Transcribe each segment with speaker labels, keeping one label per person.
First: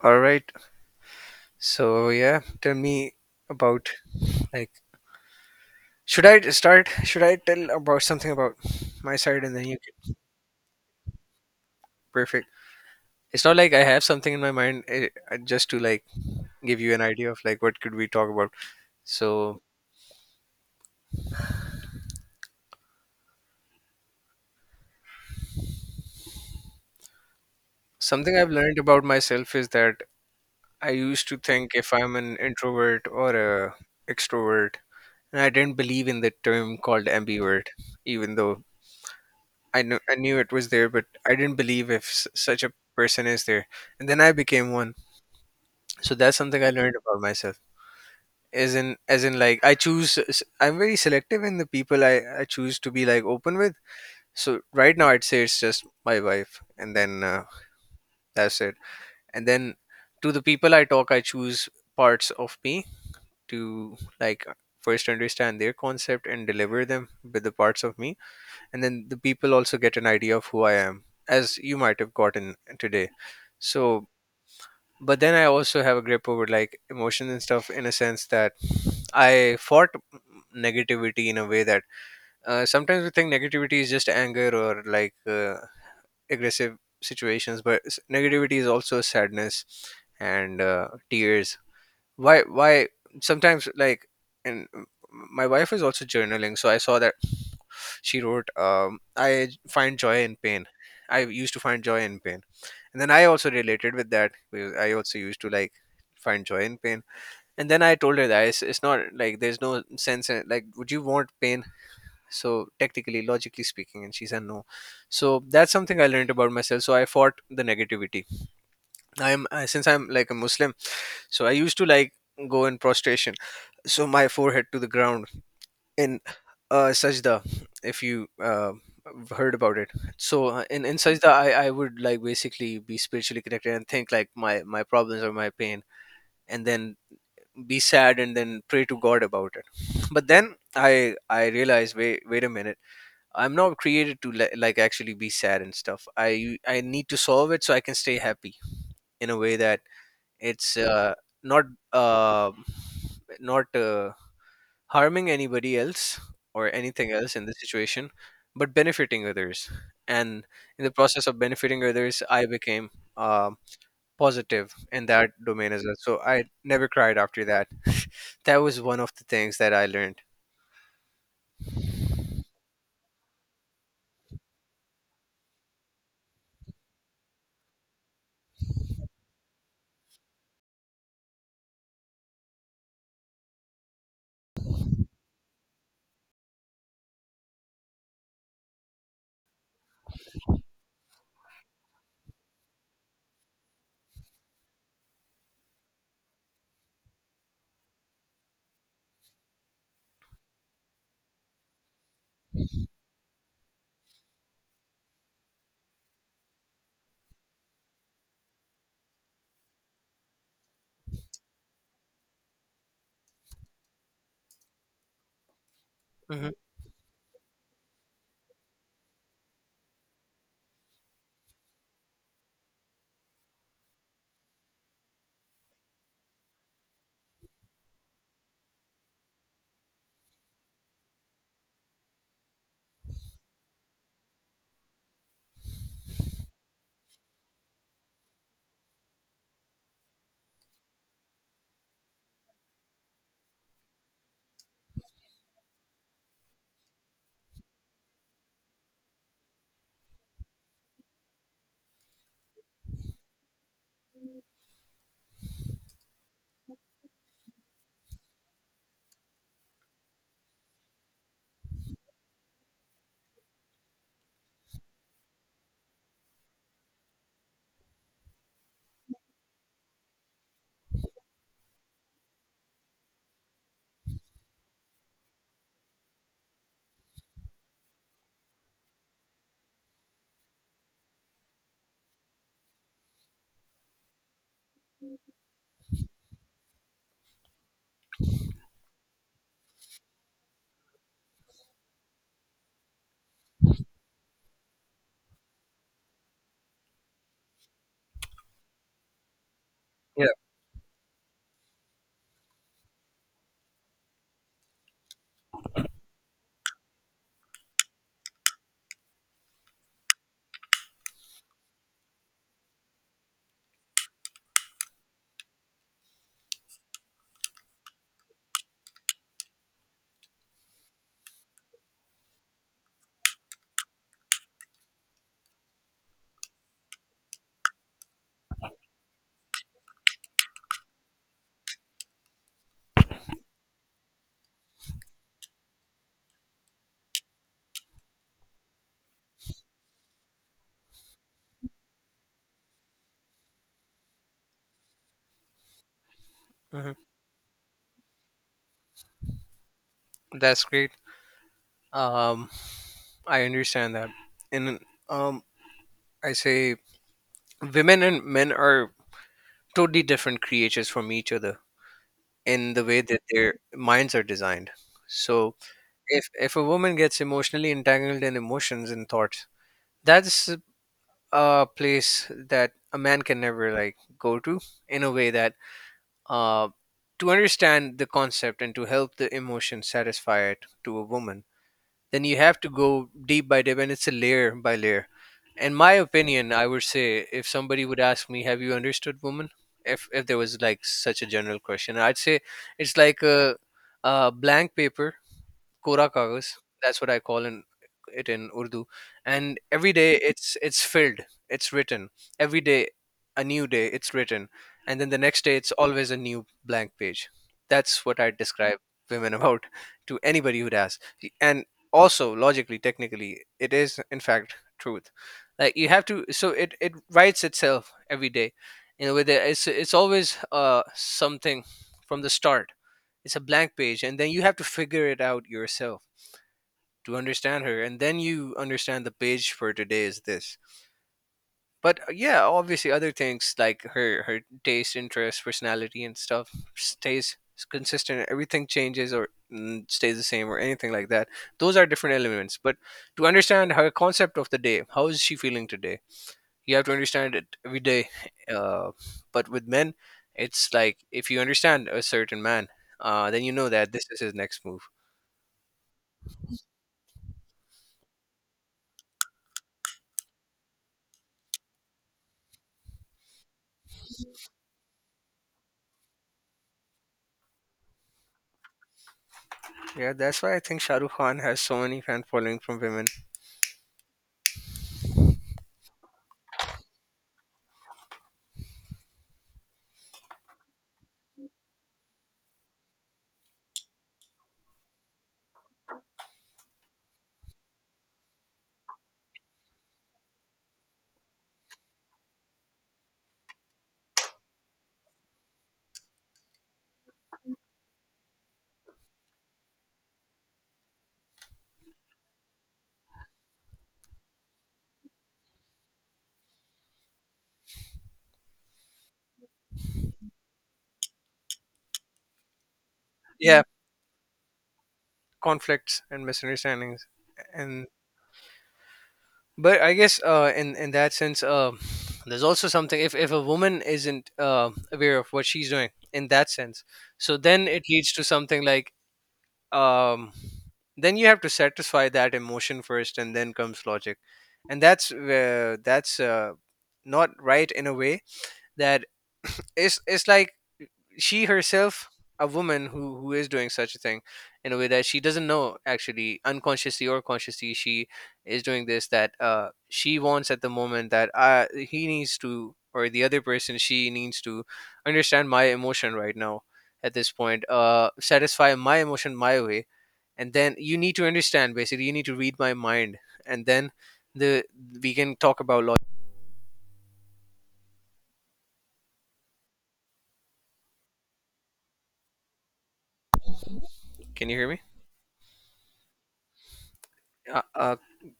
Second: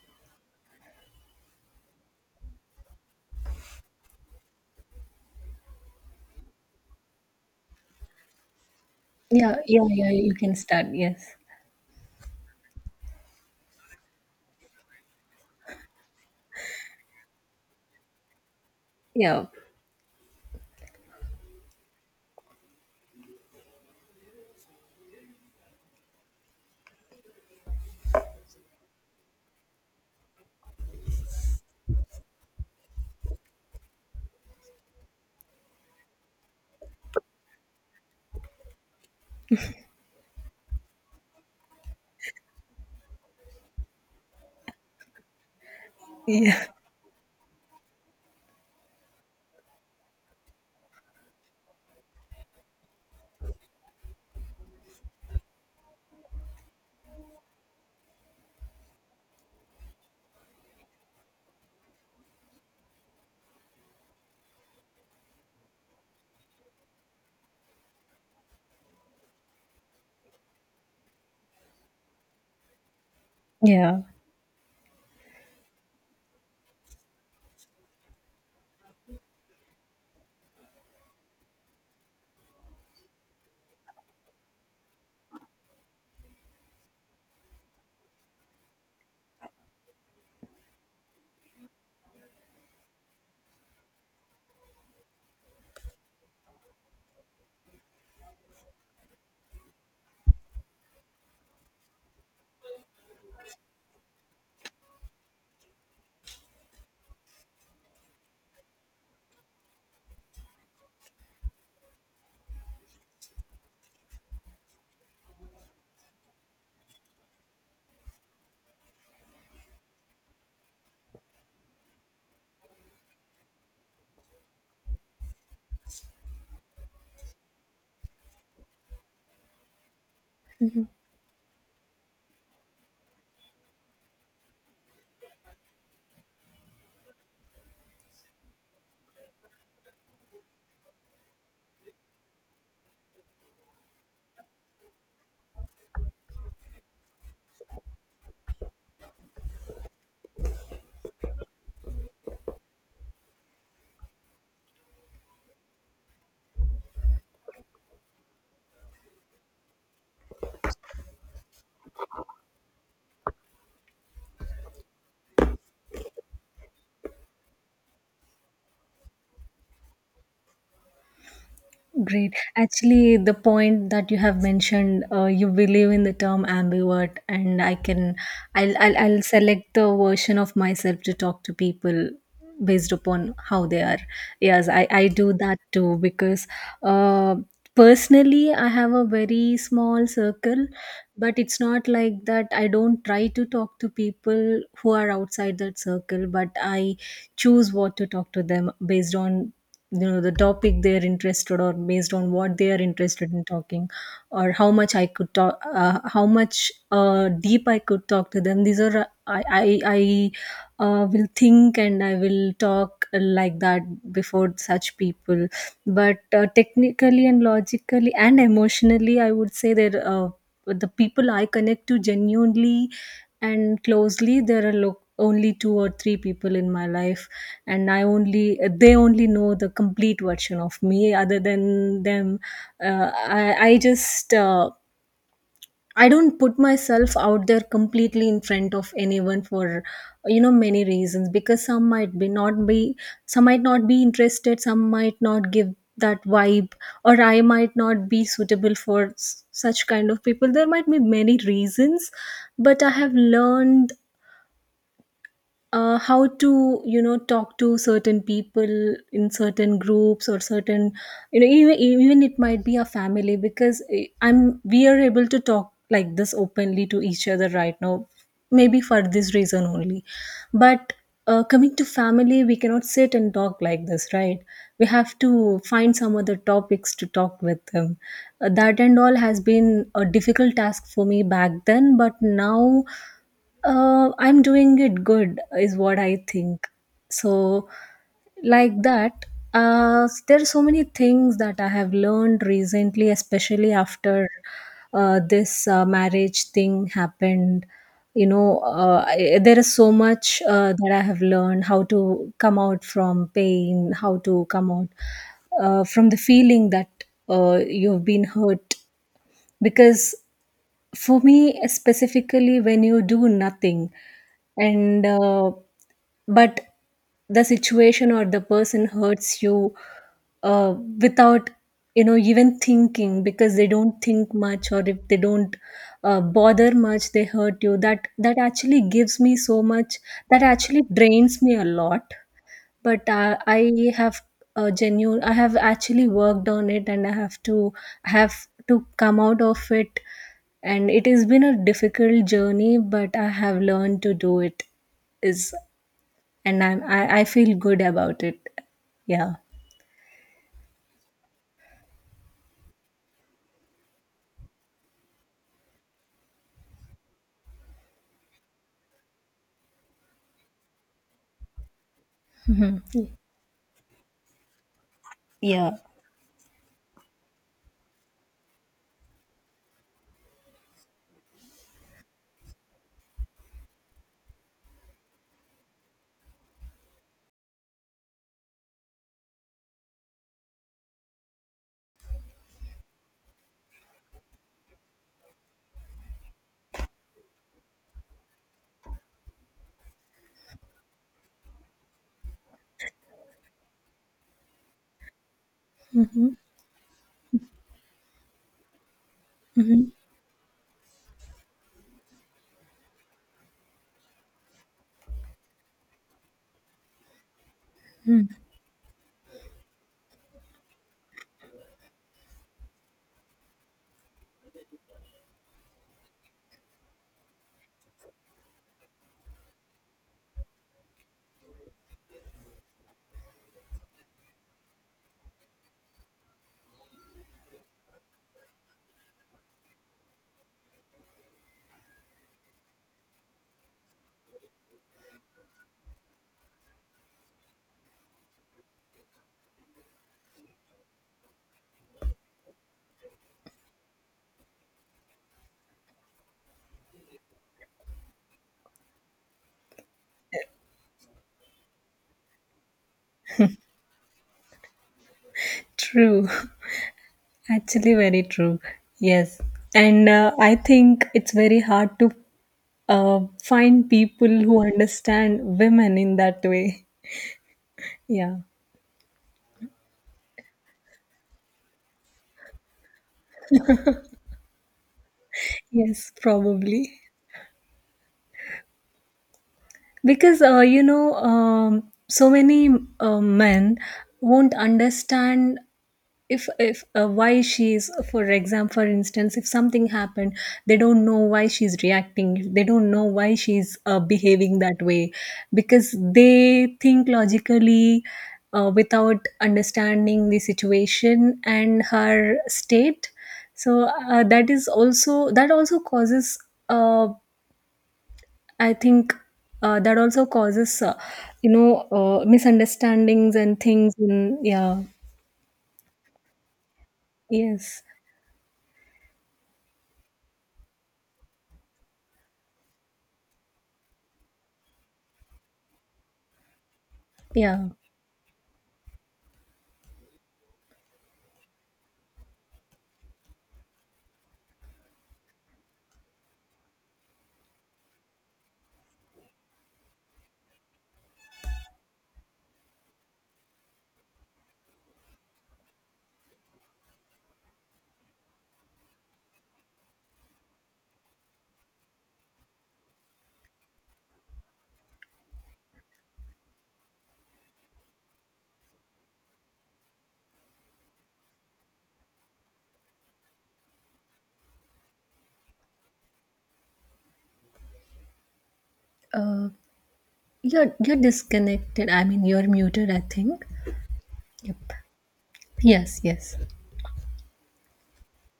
Speaker 1: All right. So yeah, tell me about like should I start? Should I tell about something about my side, and
Speaker 2: Yeah,
Speaker 1: then you
Speaker 2: yeah, yeah,
Speaker 1: can
Speaker 2: you can start, yes.
Speaker 1: perfect. It's not like I have something in my mind just to give you an idea of like what could we talk about.
Speaker 2: Yeah.
Speaker 1: So something I've learned about myself is that I used to think if I'm an introvert or a extrovert, and I didn't believe in the term called ambivert, even though I knew it was there, but I didn't believe if such a person is there. And then I became one. So that's something
Speaker 2: Yeah.
Speaker 1: I learned about myself. Like I choose. I'm very selective in the people I choose to be like open with. So right now I'd say it's just my wife, and then that's it. And then to the people I talk, I choose parts of me to like first understand their concept and deliver them with the parts of me, and then the people also get an idea of who I am, as you might have gotten today.
Speaker 2: Yeah.
Speaker 1: So, but then I also have a grip over like emotions and stuff in a sense that I fought negativity in a way that sometimes we think negativity is just anger or like aggressive situations, but negativity is also sadness and tears. Why? Why sometimes like and my wife is also journaling, so I saw that she wrote, I find joy in pain. I used to find joy in pain. And then I also related with that, because I also used to like find joy in pain. And then I told her that it's not like there's no sense in like, would you want pain? So, technically, logically speaking, and she said no. So, that's something I learned about myself. So, I fought the negativity. I'm since I'm like a Muslim, so I used to like go in prostration, so my forehead to the ground in Sajda, if you heard about it. So in Sajda, I would like basically be spiritually connected and think like my problems or my pain, and then be sad and then pray to God about it. But then I realized wait a minute, I'm not created to like actually be sad and stuff. I need to solve it so I can stay happy in a way that it's not uh, not. Harming anybody else or anything else in the situation, but benefiting others. And in the process of benefiting others, I became um positive in that domain as well. So I never cried after that. That was one of the things that I learned.
Speaker 2: Great. Actually, the point that you have mentioned, you believe in the term ambivert, and I can, I'll select the version of myself to talk to people based upon how they are. Yes, I do that too because, uh, personally, I have a very small circle, but it's not like that. I don't try to talk to people who are outside that circle, but I choose what to talk to them based on you know the topic they're interested or based on what they are interested in talking or how much I could talk how much deep I could talk to them. These are I will think and I will talk like that before such people, but
Speaker 1: Hmm
Speaker 2: technically and logically and emotionally I would say that the people I connect to genuinely and closely, there are only two or three people in my life, and I only they only know the complete version of me other than them. Uh, i i just I don't put myself out there completely in front of anyone for you know many reasons, because some might be not be some might not be interested, some might not give that vibe, or I might not be suitable for such kind of people. There might be many reasons, but I have learned how to you know talk to certain people in certain groups or certain you know, even it might be a family because eh, I'm we are able to talk like this openly to each other right now, maybe for this reason only. But coming to family, we cannot sit and talk like this, right? We have to find some other topics to talk with them. That and all has been a difficult task for me back then, but now I'm doing it good, is what I think. So, like that, there are so many things that I have learned recently, especially after this marriage thing happened. You know, there is so
Speaker 1: Yeah,
Speaker 2: much that I have learned, how to come out from pain, how to come out from the feeling that you've been hurt, because for me, specifically, when you do nothing, and but the situation or the person hurts you without you know even thinking, because they don't think much, or if they don't bother much, they hurt you. That actually gives me so much, that actually drains me a lot. But have I have actually worked on it, and I have to come out of it. And it has been a difficult journey, but I have learned to do it is And
Speaker 1: hmm
Speaker 2: I feel good about it. Yeah.
Speaker 1: that's great. Um, I understand that. And um, I say women and men are totally different creatures from each other in the way that their minds are designed. So
Speaker 2: Yeah.
Speaker 1: if a woman gets emotionally entangled in emotions and thoughts, that's a place that a man can never like go to, in a way that uh to understand the concept and to help the emotion satisfy it to a woman, then you have to go deep by deep, and it's a layer by layer. In my opinion, I would say if somebody would ask me have you understood woman, if there was like such a general question, I'd say it's like a blank paper, Kora
Speaker 2: Mm-hmm.
Speaker 1: kagas. That's what I it in Urdu. And
Speaker 2: Mm-hmm.
Speaker 1: every day it's filled, it's written. Every day, a new day, it's written, and then the next day it's always a new blank page. That's what I describe women about to anybody who'd ask. And also, logically, technically, it is in fact truth. Like you have to, so it writes itself every day. You know, with it, it's always something from the start. It's a blank page, and then you have to figure it out yourself to understand her, and then you understand the page for today is this. But yeah, obviously other things like her taste, interest, personality and stuff stays consistent, everything changes or stays the same or anything like that. Those are different elements, but to understand her concept of the day, how is she feeling today, you have to understand it every day. uh, but with men, it's like if you understand a certain man, then you know that this is his next move.
Speaker 2: True. Actually, very true. Yes. And I think it's very hard to find people who understand women in that way. Yeah.
Speaker 1: Yeah, that's why I think Shahrukh Khan has so many fan following from women.
Speaker 2: Yes, probably. Because, you know, so many men won't understand if why she's, for example, for instance, if something happened, they don't know why she's reacting. They don't know why she's behaving that way, because they think logically without understanding the situation and her state. So that also causes uh, I think uh, that also causes, uh, you know, misunderstandings and
Speaker 1: Yeah,
Speaker 2: things. In, yeah.
Speaker 1: conflicts and misunderstandings,
Speaker 2: Yes.
Speaker 1: and but I guess in that sense, there's also something if a woman isn't aware of what she's doing in that sense, so
Speaker 2: Yeah.
Speaker 1: then it leads to something like um then you have to satisfy that emotion first, and then comes logic. And that's where that's not right, in a way that it's like she herself, a woman who is doing such a thing, in a way that she doesn't know actually, unconsciously or consciously, she is doing this, that she wants at the moment that he needs to, or the other person, she needs to understand my emotion right now, at this point satisfy my emotion my way, and then you need to understand, basically you need to read my mind, and then the we can talk about logic.
Speaker 2: Uh, you're disconnected. I mean, you're muted. I think.
Speaker 1: Can you hear
Speaker 2: Yep.
Speaker 1: me?
Speaker 2: Yes. Yes.
Speaker 1: uh, uh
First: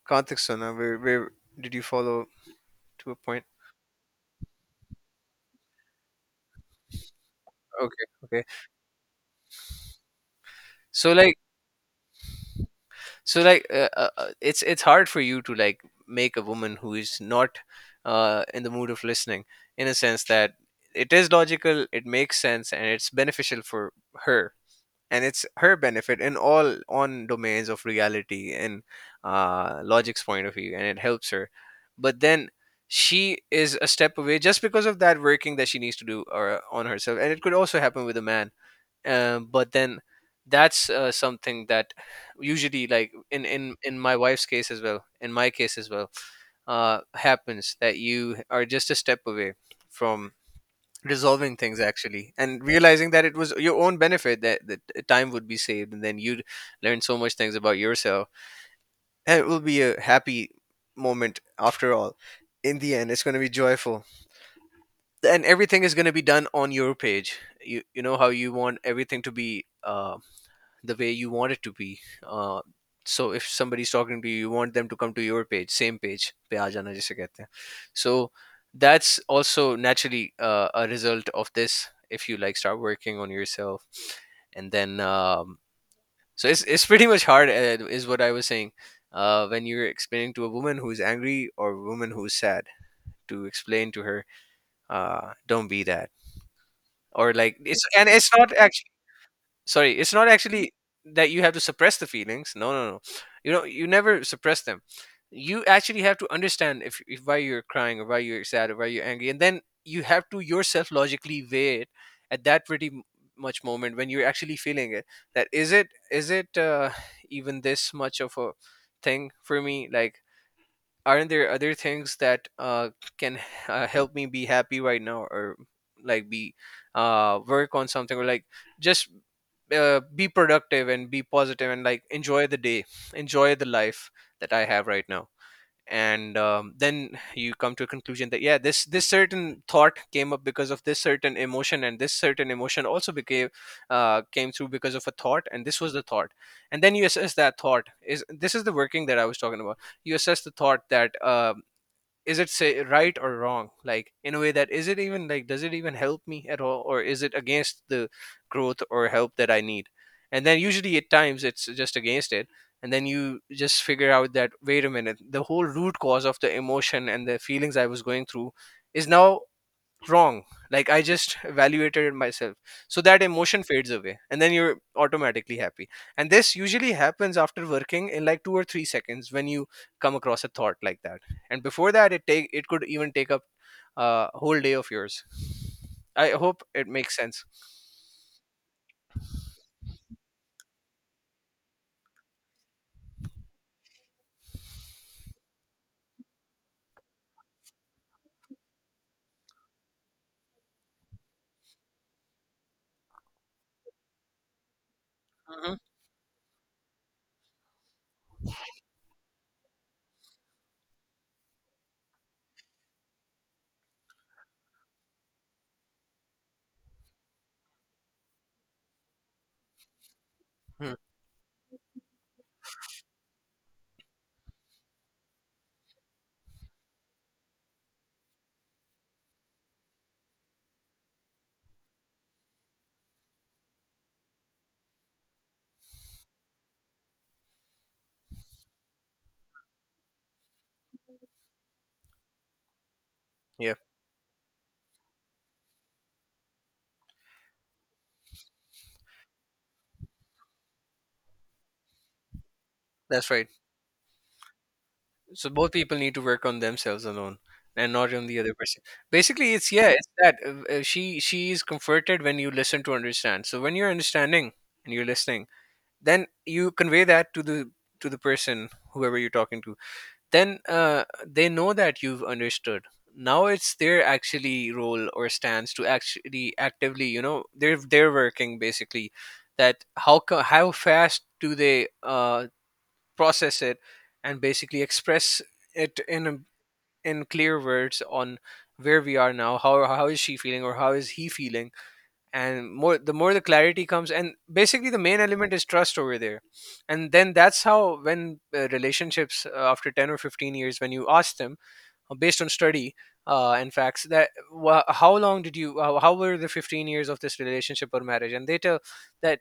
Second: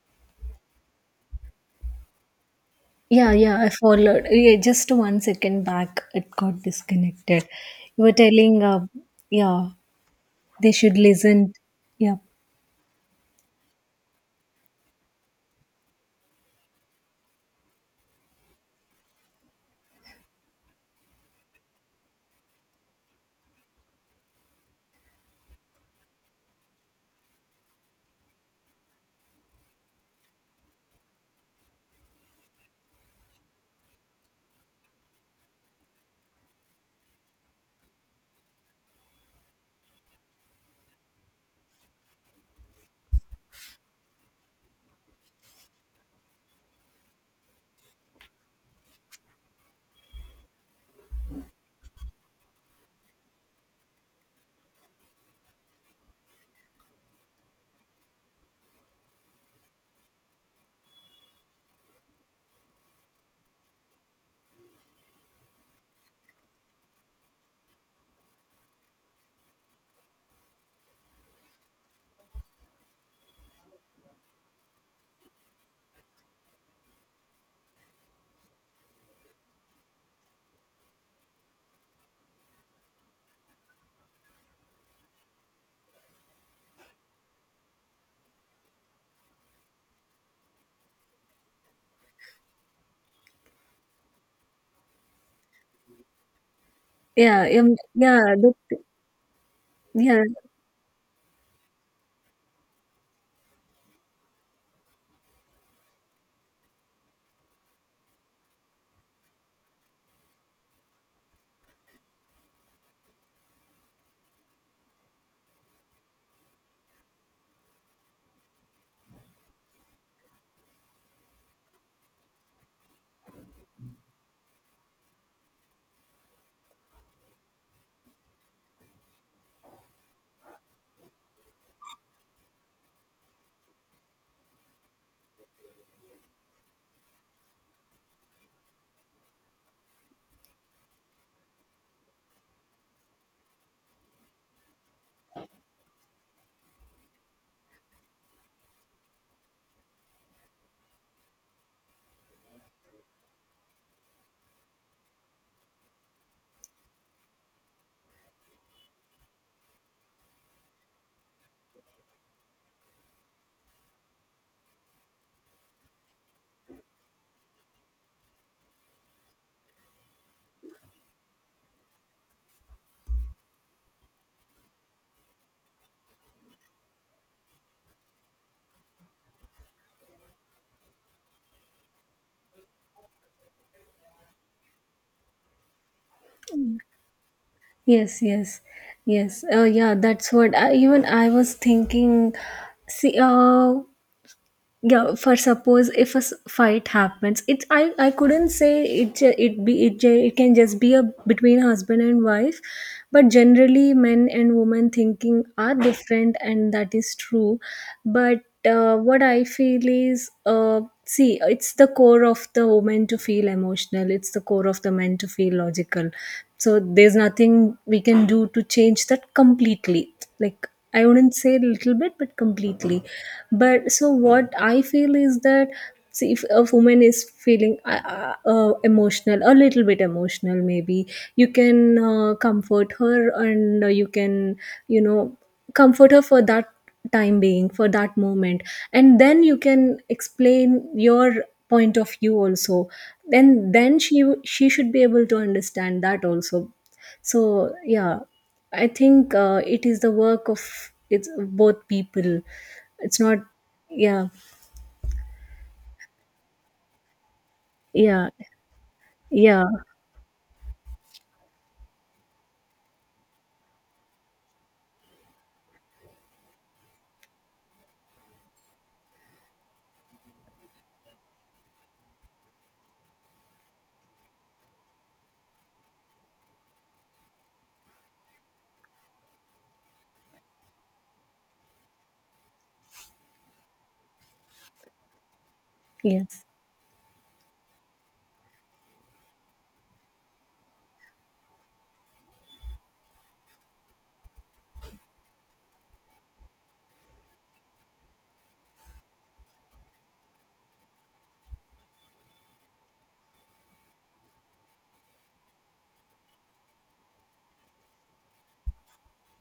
Speaker 1: Karthik Sona, where did you follow to a
Speaker 2: Yeah.
Speaker 1: point.
Speaker 2: Yeah. I followed. Yeah, just one second back, it got disconnected. You
Speaker 1: Okay,
Speaker 2: were
Speaker 1: okay.
Speaker 2: telling. Yeah. They should
Speaker 1: So like,
Speaker 2: listen. Yeah.
Speaker 1: so like, it's hard for you to like make a woman who is not in the mood of listening, in a sense that it is logical, it makes sense, and it's beneficial for her, and it's her benefit in all on domains of reality and logic's point of view, and it helps her. But then she is a step away just because of that working that she needs to do or on herself, and it could also happen with a man, but then that's something that usually like in in my wife's case as well, in my case as well, happens that you are just a step away from resolving things actually and realizing that it was your own benefit, that time would be saved, and then you'd learn so much things about yourself, and it will be a happy moment after all. In the end, it's going to be joyful, and everything is going to be done on your page. You know how you want everything to be, the way you want it to be. uh, so if somebody's talking to you, you want them to come to your page, same page पे आ जाना जिसे कहते हैं. So that's also naturally a result of this if you like start working on yourself. And then so it's pretty much hard, is what I was saying. When you're explaining to a woman who's angry or a woman who's sad, to explain to her, don't be that, or
Speaker 2: Yeah.
Speaker 1: like it's and
Speaker 2: Yeah.
Speaker 1: it's not, sorry it's
Speaker 2: Yeah.
Speaker 1: not actually that you have to suppress the feelings, no no no, you know you never suppress them. You actually have to understand if why you're crying or why you're sad or why you're angry, and then you have to yourself logically weigh it at that pretty much moment when you're actually feeling it. That is it even this much of a thing for me, like aren't there other things that can help me be happy right now, or like be work on something, or like just be productive and be positive and like enjoy the day, enjoy the life that I have right now. And then you come to a conclusion that yeah this certain thought came up because of this certain emotion, and this certain emotion also became came through because of a thought, and this was the thought. And then you assess that thought, is this is the working that I was talking about. You assess the thought that is it say right or wrong, like in a way that is it even like does it even help me at all, or is it against the growth or help that I need. And then usually at times it's just against it, and then you just figure out that wait a minute, the whole root cause of the emotion and the feelings I was going through is now wrong, like I just evaluated it myself. So that emotion fades away, and then you're automatically happy. And this usually happens after working in like 2 or 3 seconds when you come across a thought like that. And before that It take it could even take up a whole day of yours. I hope it makes sense.
Speaker 2: Yes, yes, yes. Yeah, that's what I, even I was thinking. See, yeah. For suppose, if a fight happens, it I couldn't say it ju- it be it, ju- it can just be a between husband and wife, but generally men and women thinking are
Speaker 1: Hmm.
Speaker 2: different, and that is true. But what I feel is see, it's the core of the woman to feel emotional, it's the core of the man to feel logical. So there's nothing we can do to change that completely. Like,
Speaker 1: Hmm.
Speaker 2: I wouldn't say little bit, but completely. But so what I feel is that, see, if a woman is feeling emotional, a little bit emotional, maybe you can comfort her, and you can you know comfort her for that time being, for that moment, and then you can explain your point of view also. Then
Speaker 1: Yeah,
Speaker 2: she should be able to understand that also. So yeah, I think it is the work of, it's both people, it's
Speaker 1: that's
Speaker 2: not.
Speaker 1: right.
Speaker 2: Yeah.
Speaker 1: So both people need to work on themselves alone and not on
Speaker 2: yeah
Speaker 1: the other person. Basically
Speaker 2: yeah
Speaker 1: it's yeah it's that she is comforted when you listen to understand. So when you're understanding and you're listening, then you convey that to the person whoever you're talking to. Then they know that you've understood. Now it's their actually role or stance to actually actively they're working basically. That how fast do they process it and basically express it in
Speaker 2: yes,
Speaker 1: in clear words on where we are now, how is she feeling or how is he feeling. And more the clarity comes, and basically the main element is trust over there. And then that's how when relationships after 10 or 15 years, when you ask them, based on study and facts, that wha how long did you how were the 15 years of this relationship or marriage, and they tell that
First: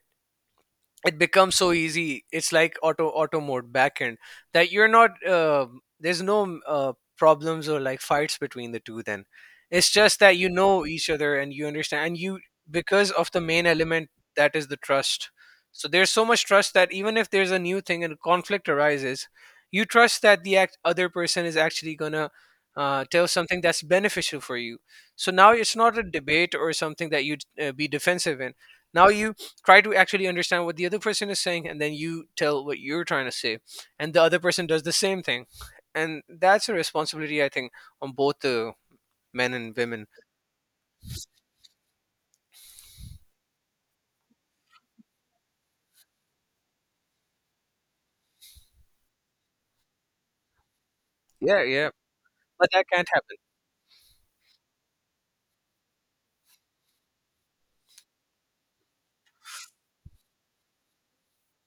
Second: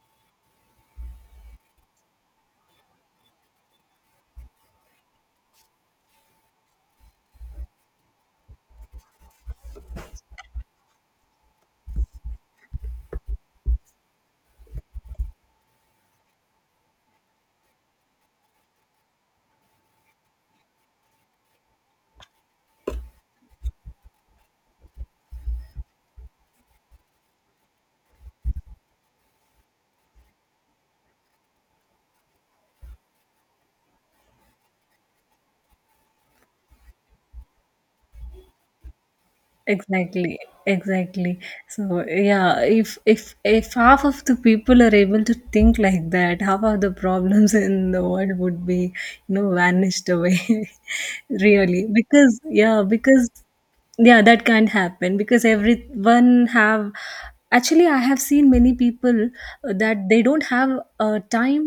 Speaker 1: it becomes so easy. It's like auto mode backend, that you're not there's no problems or like fights between the two then. It's just that you know each other and you understand, and you, because of the main element, that is the trust. So there's so much trust that even if there's a new thing and a conflict arises, you trust that other person is actually gonna tell something that's beneficial for you. So now it's not a debate or something that you'd be defensive in. Now you try to actually understand what the other person is saying, and then you tell what you're trying to say, and the other person does the same thing. And that's a responsibility, I think, on both the men and women.
Speaker 2: exactly, exactly. So yeah, if half of the people are able to think like that, half of the problems in the world would be, you know, vanished away.
Speaker 1: Yeah,
Speaker 2: Really,
Speaker 1: yeah,
Speaker 2: because
Speaker 1: but
Speaker 2: yeah,
Speaker 1: that can't
Speaker 2: because
Speaker 1: happen.
Speaker 2: yeah, that can't happen because everyone have. Actually, I have seen many people that they don't have a time.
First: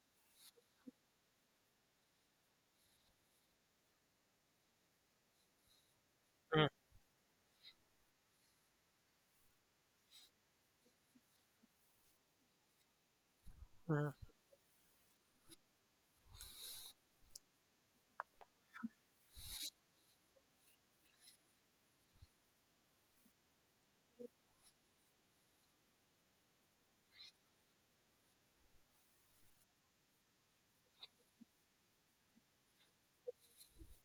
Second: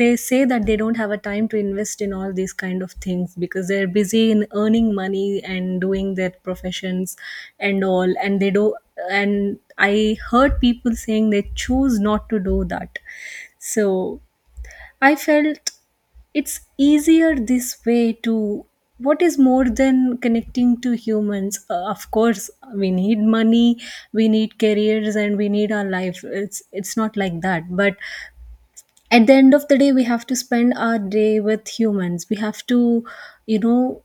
Speaker 2: They say that they don't have a time to invest in all these kind of things, because they're busy in earning money and doing their
Speaker 1: Mhm.
Speaker 2: professions and all. And they do, and I heard people saying they choose not to do that. So
Speaker 1: Mhm.
Speaker 2: I felt it's easier this way to, what is more than connecting to humans? Uh, of course we need money, we need careers, and we need our life, it's not like that. But at the end of the day, we have to spend our day with humans, we have to you know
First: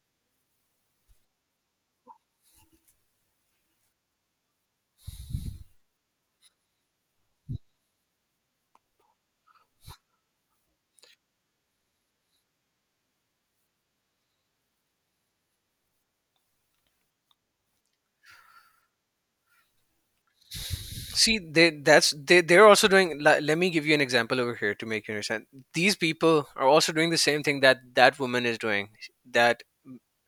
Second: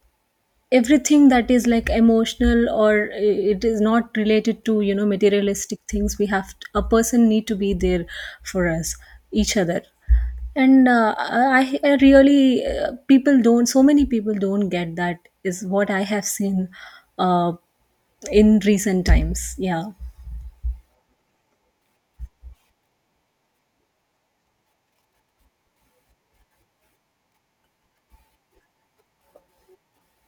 Speaker 2: everything that is like emotional, or it is not related to you know materialistic things, we have to, a person need to be there for us, each other. And I really people don't, so many people don't get that, is what I have seen uh, in recent times. Yeah.
Speaker 1: See, they, that's, they they're also doing. Let me give you an example over here to make you understand. These people are also doing the same thing that that woman is doing. That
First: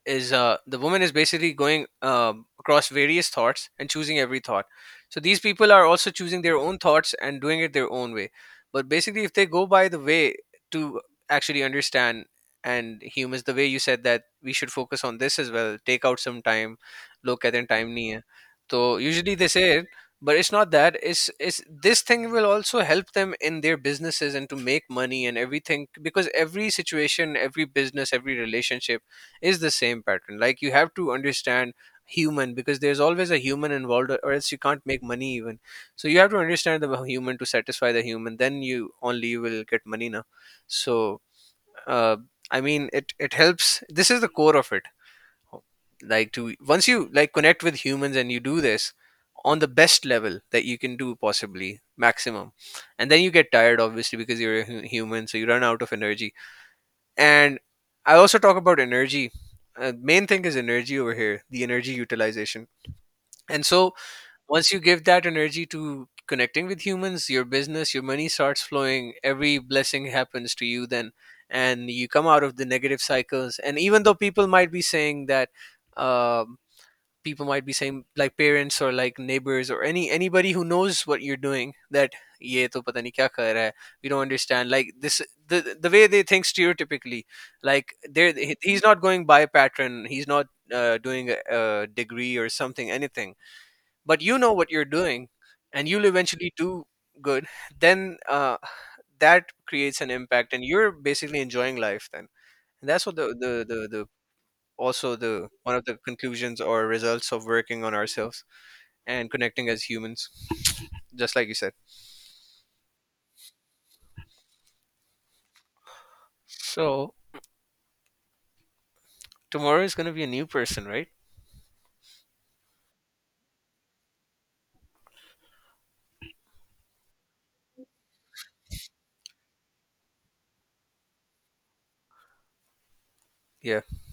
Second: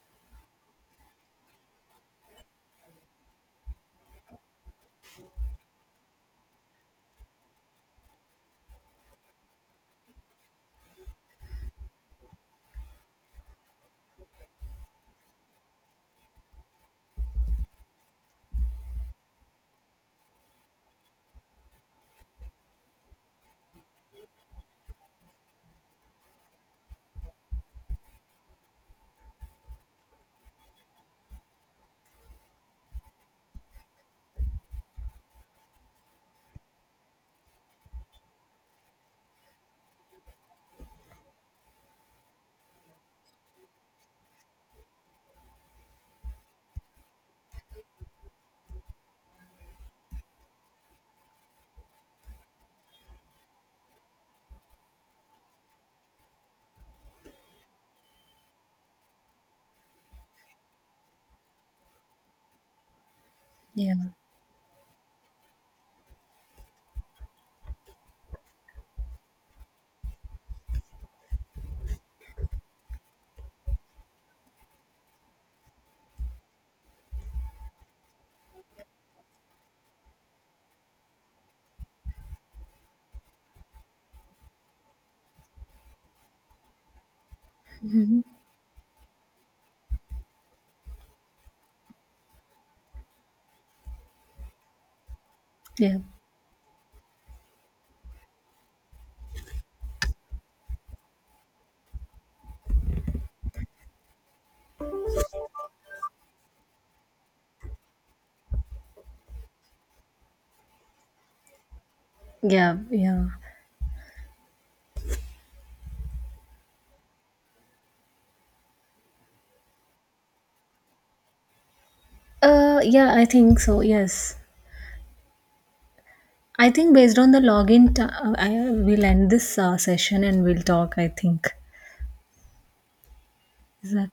Speaker 1: is the woman is basically going across various thoughts and choosing every thought. So these people are also choosing their own thoughts and doing it their own way. But basically, if they go by the way to actually understand and humans, the way you said that we should focus on this as well, take out some time, look at in time near. So usually they say, but it's not that. It's this thing will also help them in their businesses and to make money and everything, because every situation, every business, every relationship is the same pattern. Like, you have to understand human, because there's always a human involved, or else you can't make money even. So you have to understand the human to satisfy the human, then you only will get money now. So uh, I mean, it helps. This is the core of it. Like, to once you like connect with humans and you do this on the best level that you can do, possibly maximum. And then you get tired obviously, because you're a human, so you run out of energy. And I also talk about energy. Main thing is energy over here, the energy utilization. And so
Speaker 2: Yeah.
Speaker 1: once you give that energy to connecting with humans, your business, your money starts flowing, every blessing happens to you then. And you come out of the negative cycles. And even though people might be saying that um, people might be saying like parents or like neighbors or any anybody who knows what you're doing, that ye to pata nahi kya kar raha hai, we don't understand, like this, the the way they think stereotypically. Like, there, he's not going by pattern, he's not doing a degree or something, anything. But you know what you're doing, and
Speaker 2: yeah
Speaker 1: you'll eventually do good. Then uh, that creates an impact, and you're basically enjoying life then. And that's what the also the one of the conclusions or results of working on ourselves and connecting as humans, just like you said.
Speaker 2: yeah yeah
Speaker 1: So tomorrow is going to be a new person, right?
Speaker 2: yeah, I think so, yes. I think based on the login I will end this session, and we'll talk, I think,
Speaker 1: Yeah.
Speaker 2: that.